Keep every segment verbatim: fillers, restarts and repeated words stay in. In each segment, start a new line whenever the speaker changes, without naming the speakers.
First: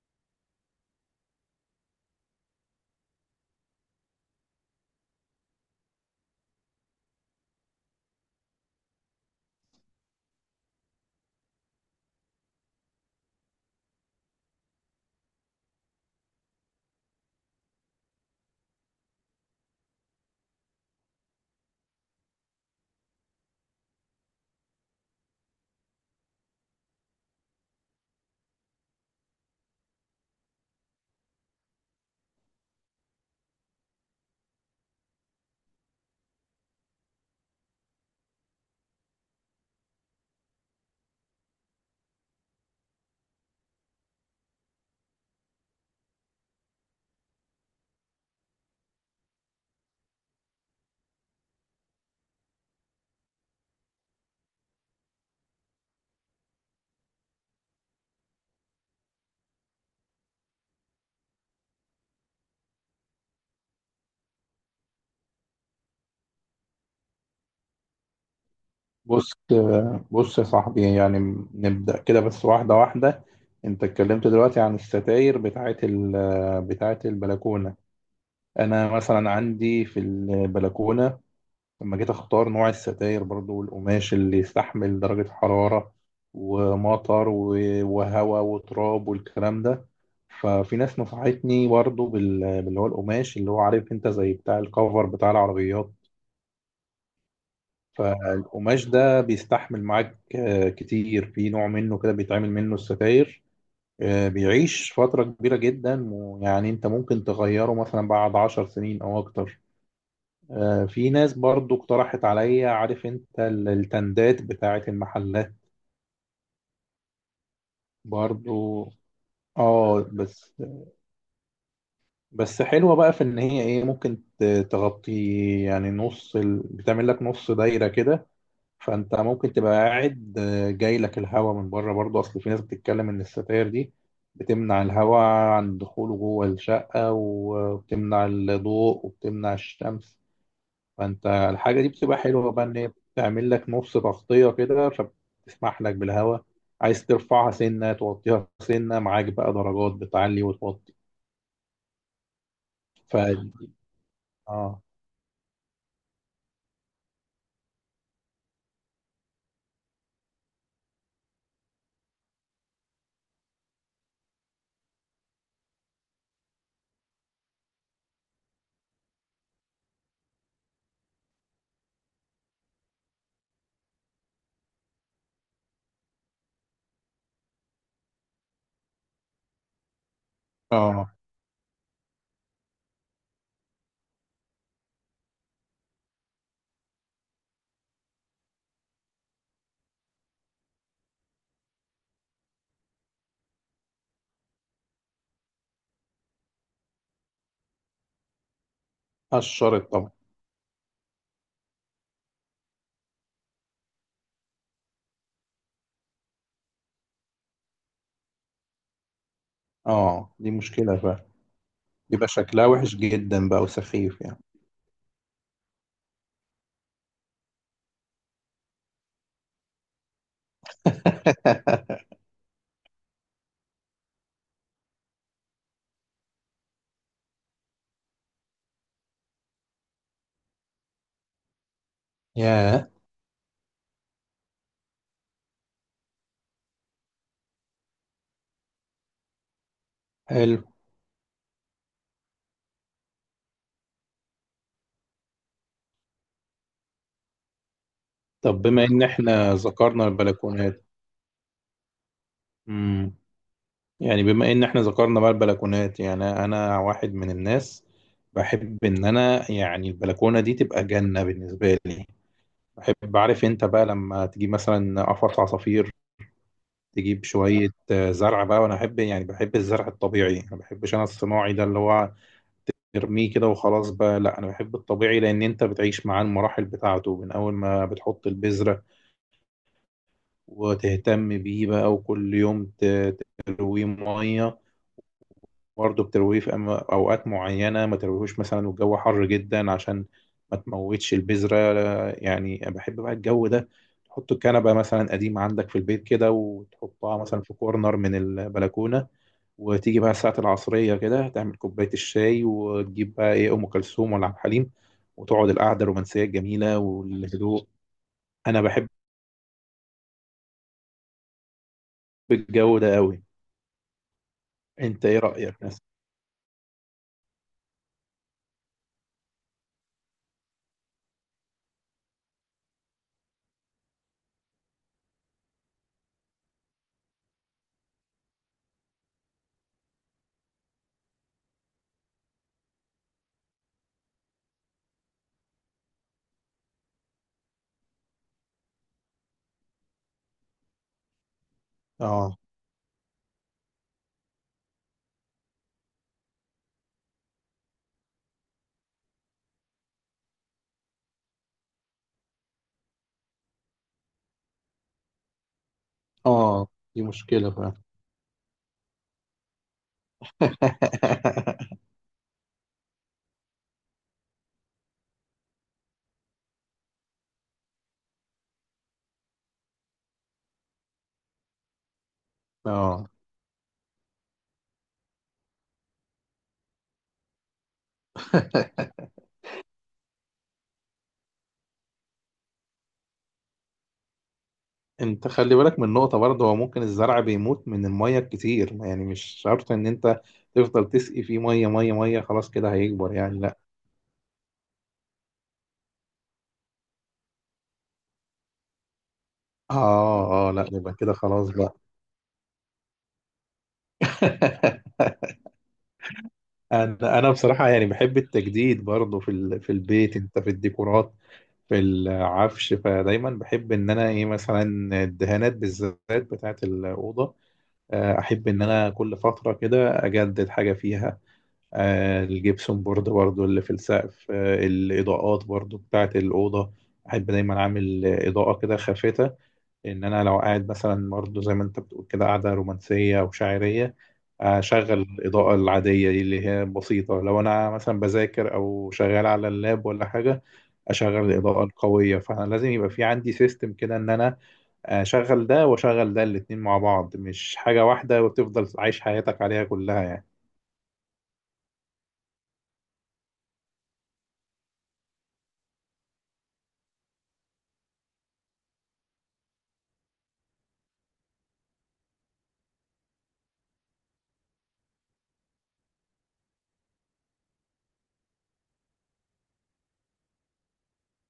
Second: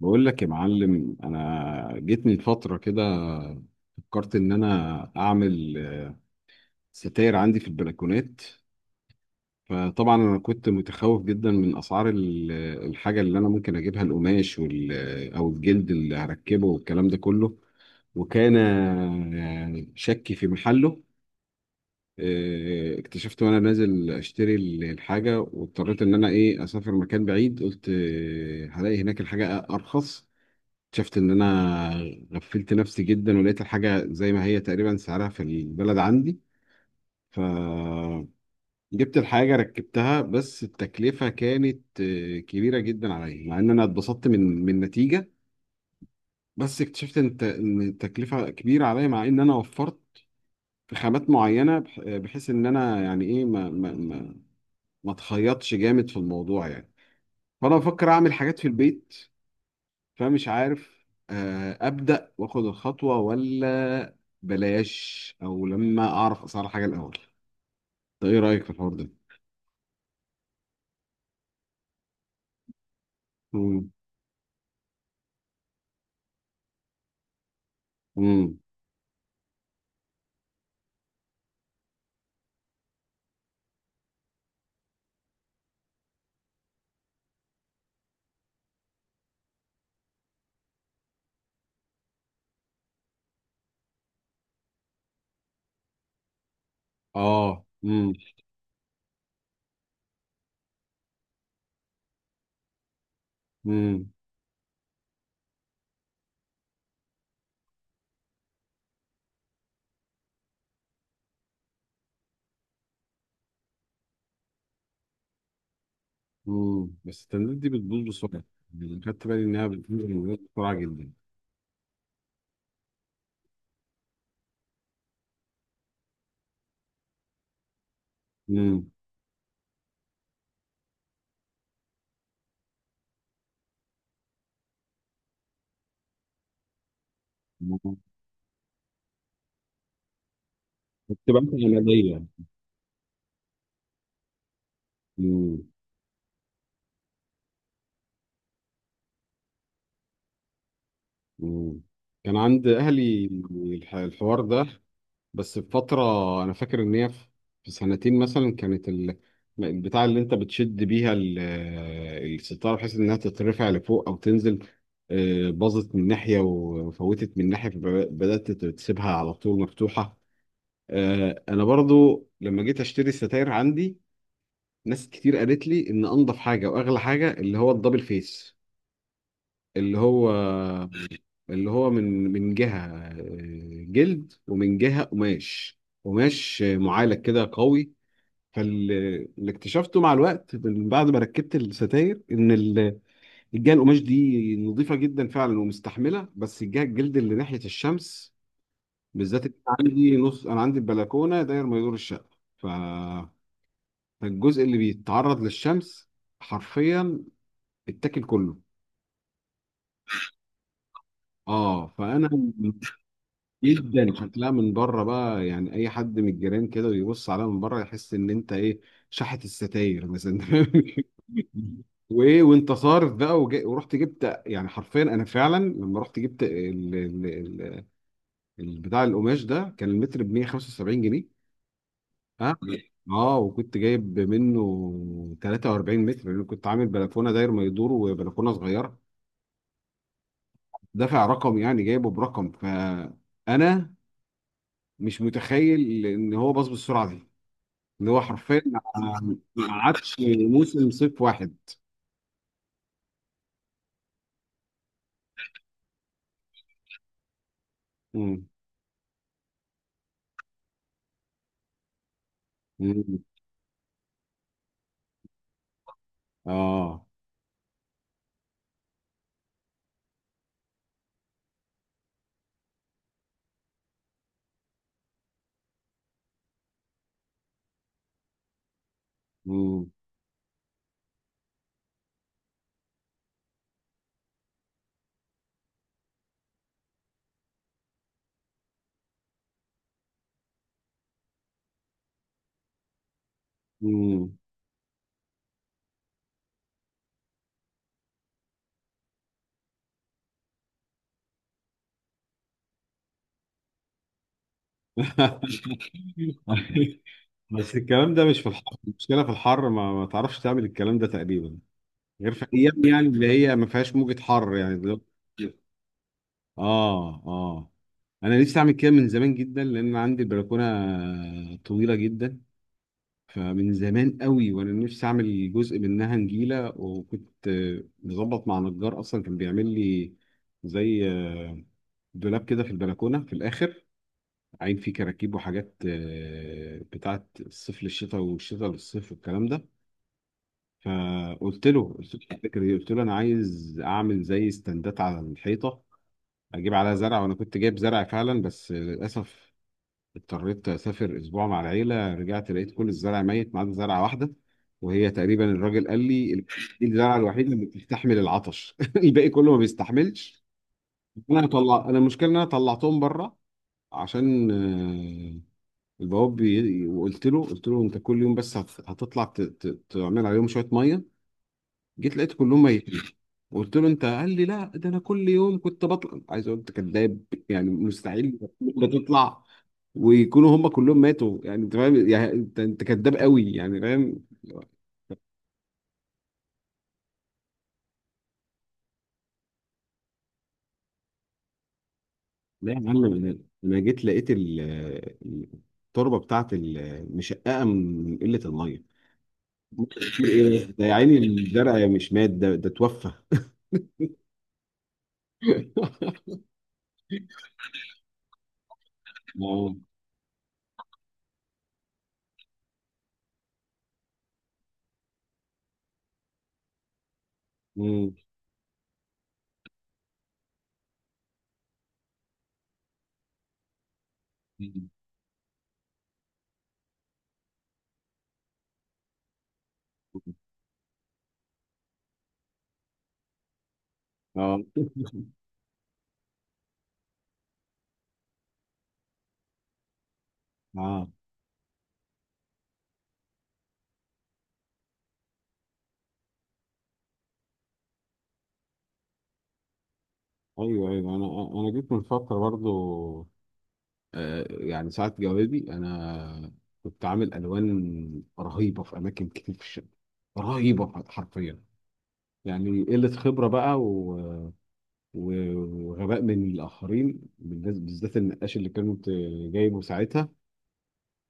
بقول لك يا معلم، انا جيت من فتره كده، فكرت ان انا اعمل ستاير عندي في البلكونات. فطبعا انا كنت متخوف جدا من اسعار ال- الحاجه اللي انا ممكن اجيبها، القماش وال او الجلد اللي هركبه والكلام ده كله. وكان يعني شكي في محله. آه، اكتشفت وانا نازل اشتري ال- الحاجه، واضطريت ان انا ايه اسافر مكان بعيد. قلت آه، هلاقي هناك الحاجه ارخص. شفت ان انا غفلت نفسي جدا، ولقيت الحاجه زي ما هي تقريبا سعرها في البلد عندي. فجبت الحاجه، ركبتها، بس التكلفه كانت آه، كبيره جدا عليا، مع ان انا اتبسطت من من النتيجه. بس اكتشفت ان الت- إن التكلفه كبيره عليا، مع ان انا وفرت في خامات معينه، بح- بحيث ان انا يعني ايه ما ما ما ما اتخيطش جامد في الموضوع يعني. فانا بفكر اعمل حاجات في البيت، فمش عارف آه، أبدأ وآخد الخطوة ولا بلاش، أو لما أعرف أسعار حاجة الأول. ده إيه رأيك في الحوار ده؟
بص بص يا صاحبي، يعني نبدأ كده بس واحدة واحدة. انت
مم.
اتكلمت دلوقتي عن الستاير بتاعت ال- بتاعت البلكونة.
مم.
انا مثلا عندي في البلكونة لما جيت اختار نوع الستاير برضو والقماش اللي يستحمل درجة حرارة ومطر و- وهواء وتراب والكلام ده. ففي ناس نصحتني برضو بال- باللي هو القماش، اللي هو عارف انت، زي بتاع الكفر بتاع العربيات.
آه، مم.
فالقماش ده بيستحمل معاك آه، كتير، في نوع منه كده بيتعمل منه الستاير.
مم.
آه، بيعيش فترة كبيرة جدا، ويعني انت ممكن تغيره مثلا بعد عشر سنين او اكتر. آه، في ناس برضو اقترحت عليا، عارف انت، ال- التندات بتاعت المحلات.
مم. بس التندات دي بتبوظ بسرعة.
برضو
يعني خدت بالي إنها
اه.
بتبوظ من غير
بس
بسرعة جدا.
بس حلوة بقى في ان هي ايه، ممكن ت- تغطي يعني نص ال... بتعمل لك نص دايرة كده.
مم.
فانت ممكن تبقى قاعد، آه، جاي لك الهواء من بره برضه، اصل في ناس بتتكلم ان الستاير دي بتمنع الهواء عن دخوله جوه الشقة و- وبتمنع الضوء وبتمنع الشمس. فانت
بتبقى مش
الحاجة دي بتبقى
عملية.
حلوة بقى، ان هي بتعمل لك نص تغطية كده
مم.
فبتسمح لك بالهواء. عايز ترفعها سنة، توطيها سنة، معاك بقى درجات بتعلي وتوطي.
مم. كان عند
ف
أهلي الح- الحوار ده،
اه
بس في فترة، أنا فاكر إن هي في في سنتين مثلا كانت ال- البتاع اللي أنت بتشد بيها ال- الستارة، بحيث إنها تترفع لفوق أو تنزل. آه، باظت من ناحية وفوتت من ناحية، فبدأت تسيبها على طول مفتوحة. آه، أنا برضو لما جيت أشتري ستاير عندي، ناس كتير قالت لي إن أنضف حاجة وأغلى حاجة اللي هو الدبل فيس، اللي هو
اه
اللي هو من من جهة آه، جلد ومن جهة قماش، قماش معالج كده قوي. فاللي اكتشفته مع الوقت من بعد ما ركبت الستاير ان ال- الجهة القماش دي نظيفة جدا فعلا ومستحملة، بس الجهة الجلد اللي ناحية الشمس بالذات، إن أنا
الشرط طبعا.
عندي نص انا عندي البلكونة داير ما يدور الشقة، ف- فالجزء اللي بيتعرض للشمس حرفيا اتاكل كله.
اه دي مشكلة بقى،
اه فانا
بيبقى شكلها وحش جدا بقى
جدا
وسخيف يعني.
شكلها من بره بقى، يعني اي حد من الجيران كده ويبص عليها من بره يحس ان انت ايه شحت الستاير مثلا وايه وانت صارف بقى، وجا- ورحت جبت، يعني حرفيا انا فعلا لما رحت جبت ال- ال- ال- ال- بتاع القماش ده كان المتر ب مية وخمسة وسبعين جنيه. ها.
ياه.
اه، وكنت جايب منه تلاتة واربعين متر لان كنت عامل بلكونه داير ما يدور وبلكونه صغيره.
حلو.
دافع رقم يعني، جايبه برقم، فانا مش متخيل ان هو باظ بالسرعه دي. اللي هو حرفيا
طب
ما
بما ان احنا
ما
ذكرنا
قعدش
البلكونات.
موسم صيف واحد.
امم يعني بما ان احنا ذكرنا بقى البلكونات، يعني انا واحد من الناس
مم.
بحب ان انا يعني البلكونه دي تبقى جنه بالنسبه لي. بحب،
مم.
عارف انت بقى، لما تجيب مثلا قفص عصافير،
اه.
تجيب شويه آه، زرع بقى. وانا احب يعني، بحب الزرع الطبيعي، ما بحبش انا الصناعي ده اللي هو ترميه كده وخلاص بقى. لا، انا بحب الطبيعي لان انت بتعيش معاه المراحل بتاعته من اول ما بتحط البذره
مم.
وتهتم بيه بقى، وكل يوم ت- ترويه ميه. برضه بترويه في أما- اوقات معينه ما ترويهوش مثلا والجو حر جدا عشان ما تموتش البذره. يعني أنا بحب بقى الجو ده. تحط
مم.
الكنبه مثلا قديمه عندك في البيت كده وتحطها مثلا في كورنر من البلكونه، وتيجي بقى الساعه العصريه كده تعمل كوبايه الشاي، وتجيب بقى ايه، ام كلثوم ولا عبد الحليم، وتقعد القعده الرومانسيه الجميله والهدوء.
بس الكلام ده مش في
انا
الحر،
بحب
المشكله في الحر ما, ما تعرفش تعمل الكلام ده تقريبا غير في
الجو
ايام
ده
يعني
قوي.
اللي هي ما فيهاش موجة حر يعني
انت ايه
دلوقتي.
رايك مثلا؟
اه اه، انا نفسي اعمل كده من زمان جدا لان عندي البلكونه طويله جدا. فمن زمان قوي وانا نفسي اعمل جزء منها نجيله، وكنت آه، مظبط مع نجار اصلا كان بيعمل لي زي آه، دولاب كده في البلكونه في الاخر، عين فيه كراكيب وحاجات آه، بتاعت الصيف للشتاء والشتاء للصيف والكلام ده. فقلت له، قلت له
اه
الفكره دي، قلت له انا عايز اعمل زي استندات على الحيطه، اجيب عليها زرع. وانا كنت جايب زرع فعلا، بس للاسف اضطريت اسافر اسبوع مع العيله، رجعت لقيت كل الزرع ميت ما عدا زرعه واحده، وهي تقريبا الراجل قال لي ال-
اه.
دي
دي
الزرعه
مشكلة
الوحيده اللي
فعلا.
بتستحمل العطش الباقي كله ما بيستحملش. انا طلع انا المشكله ان انا طلعتهم بره عشان آه، البواب بي... وقلت له، قلت له انت كل يوم بس هت- هتطلع ت... ت... تعمل عليهم شويه ميه. جيت لقيت كلهم ميتين.
اه،
قلت له انت، قال لي لا ده انا كل يوم كنت بطلع. عايز اقول انت كذاب، يعني مستحيل بتطلع ويكونوا هم كلهم ماتوا. يعني انت فاهم يعني، انت انت كداب قوي يعني فاهم.
انت خلي بالك من نقطة برضه، هو ممكن الزرع بيموت من المية الكتير، يعني مش شرط ان انت تفضل تسقي فيه مية مية مية، خلاص
لا
كده
يا معلم،
هيكبر،
انا
يعني لا.
انا جيت لقيت ال- ال- التربه بتاعت ال- مشققه من قله الميه.
اه اه، لا
ايه ده يا
يبقى كده
عيني،
خلاص بقى.
الزرع مش مات ده، ده توفى.
انا انا بصراحة يعني بحب التجديد برضه في ال... في
اه.
البيت، انت في الديكورات، في العفش. فدايما بحب ان انا ايه، مثلا الدهانات بالذات بتاعت الأوضة.
مم.
آه، احب ان انا كل فتره كده اجدد حاجه فيها. آه، الجبسون بورد برضو اللي في السقف، آه، الاضاءات برضو بتاعه الاوضه. احب دايما اعمل آه، اضاءه كده خافته ان انا لو قاعد مثلا، برضو زي ما انت بتقول كده قاعده رومانسيه او شاعريه،
اه
اشغل الاضاءه العاديه دي اللي هي بسيطه. لو انا مثلا بذاكر او شغال على اللاب ولا حاجه،
اه.
اشغل الاضاءه القويه. فانا لازم يبقى في عندي سيستم كده ان انا آه، شغل ده وشغل ده، الاتنين مع بعض مش حاجة واحدة وتفضل عايش حياتك عليها كلها يعني.
ايوه ايوه، انا انا جيت من فتره برضو آه يعني ساعه جوابي، انا كنت عامل الوان رهيبه في اماكن كتير في الشقه، رهيبه حرفيا يعني، قلة خبرة بقى و... و- وغباء من الآخرين بالناس- بالذات النقاش اللي كنت جايبه ساعتها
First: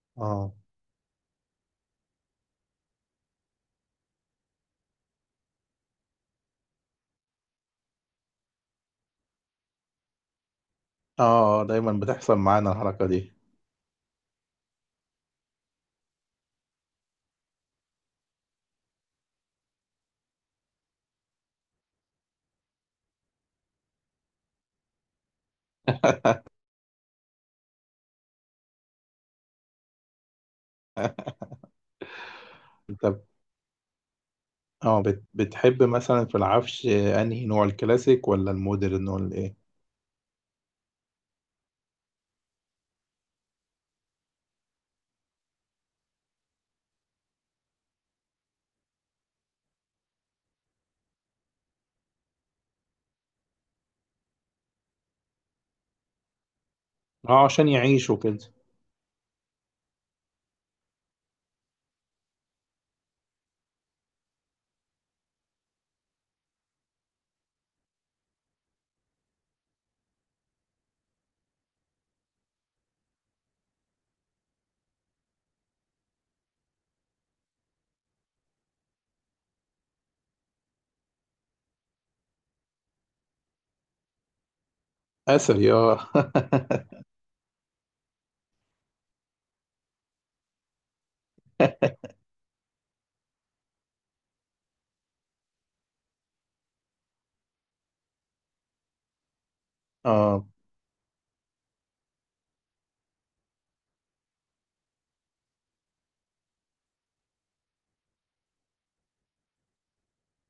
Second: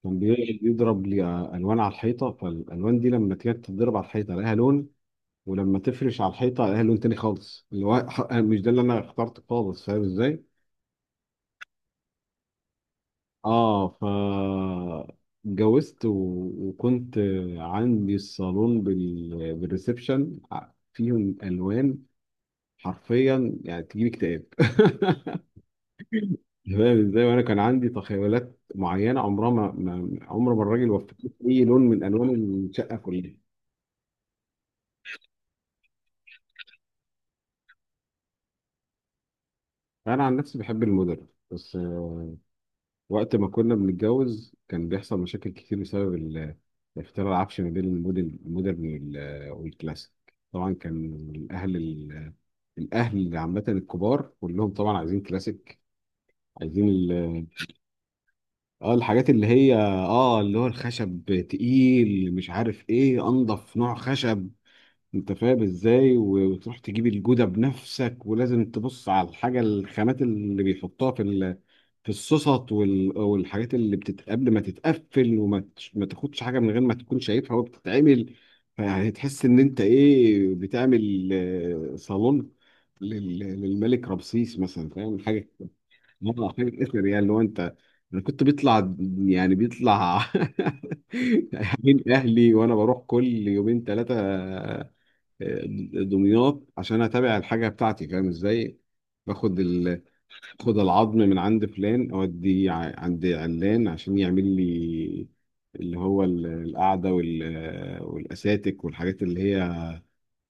كان
اه
بي- بيضرب لي ألوان على الحيطة. فالألوان دي لما كانت تضرب على الحيطة لها لون، ولما تفرش على الحيطة لها لون تاني خالص، اللي هو ح- مش ده اللي أنا اخترته خالص، فاهم إزاي؟
اه. دايما بتحصل معانا الحركة دي.
آه ف اتجوزت و... وكنت عندي الصالون بال... بالريسبشن، فيهم ألوان حرفيا يعني تجيب اكتئاب. تمام ازاي. وانا كان عندي تخيلات معينه عمرها ما ما- عمر ما الراجل وفقني في اي لون من الوان الشقه
انت ب-
كلها.
اه بت... بتحب مثلا في العفش، آه، انهي نوع، الكلاسيك ولا المودرن ولا ايه؟
انا عن نفسي بحب المودرن، بس آه، وقت ما كنا بنتجوز كان بيحصل مشاكل كتير بسبب ال- اختلاف العفش ما بين الموديل المودرن وال- والكلاسيك. طبعا كان الاهل ال- الاهل عامه، الكبار كلهم طبعا عايزين كلاسيك، عايزين
اه،
ال-
عشان يعيشوا كده.
اه الحاجات اللي هي اه اللي هو الخشب تقيل مش عارف ايه انضف نوع خشب، انت فاهم ازاي، و- وتروح تجيب الجودة بنفسك، ولازم تبص على الحاجة الخامات اللي بيحطوها في ال... في الصوصات وال... والحاجات اللي بتت... قبل ما تتقفل وما تش... ما تاخدش حاجة من غير ما تكون شايفها وهي بتتعمل. فيعني تحس ان انت ايه بتعمل آه، صالون لل... للملك رمسيس مثلا، فاهم حاجة،
اثري اه.
مرة حاجة اثر. يعني لو انت انا كنت بيطلع يعني بيطلع من اهلي وانا بروح كل يومين ثلاثة دمياط عشان اتابع الحاجه بتاعتي، فاهم ازاي. باخد ال...
اه.
باخد العظم من عند فلان اوديه ع- عند علان عشان يعمل لي اللي هو ال- القعده وال... والاساتك والحاجات اللي هي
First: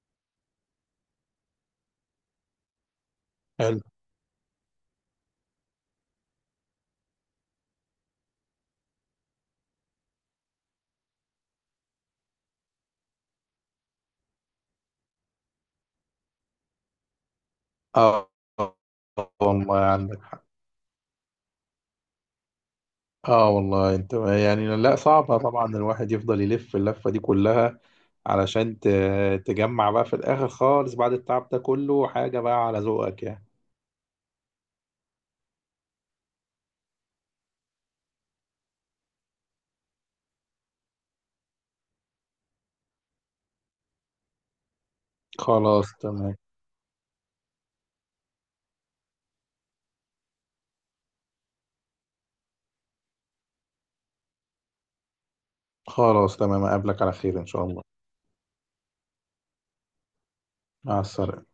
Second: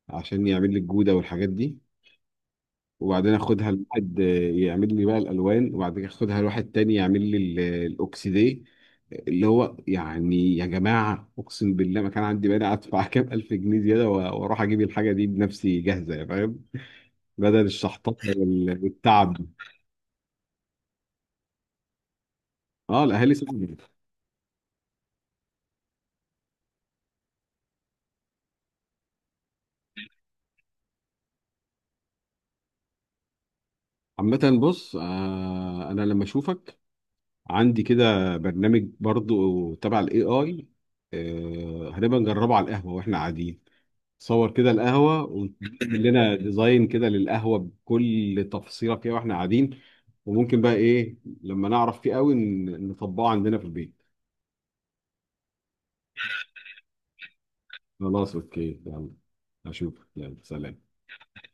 عشان يعمل لي الجوده والحاجات دي. وبعدين اخدها
حلو.
لواحد يعمل لي بقى الالوان، وبعدين اخدها لواحد تاني يعمل لي ال- الاوكسيديه. اللي هو يعني يا جماعه، اقسم بالله ما كان عندي مانع ادفع كام الف جنيه زياده و- واروح اجيب الحاجه دي بنفسي جاهزه، فاهم، بدل الشحطات
اه.
وال- والتعب
آه،
ده.
والله عندك.
اه، الاهالي
اه
صعبه.
والله انت يعني، لا صعبة طبعا، الواحد يفضل يلف اللفة دي كلها علشان ت- تجمع بقى في الاخر خالص بعد التعب ده كله حاجة بقى على ذوقك يعني.
عامة بص، آه انا لما اشوفك عندي كده برنامج برضو تبع الاي اي، آه هنبقى نجربه على القهوة واحنا قاعدين، صور كده القهوة
خلاص
وتعمل لنا
تمام.
ديزاين كده للقهوة بكل تفصيلة فيها واحنا قاعدين. وممكن بقى ايه لما نعرف فيه قوي ن- نطبقه عندنا في البيت.
خلاص تمام، اقابلك على خير ان شاء الله.
خلاص اوكي يلا، اشوفك يلا سلام.
مع السلامة.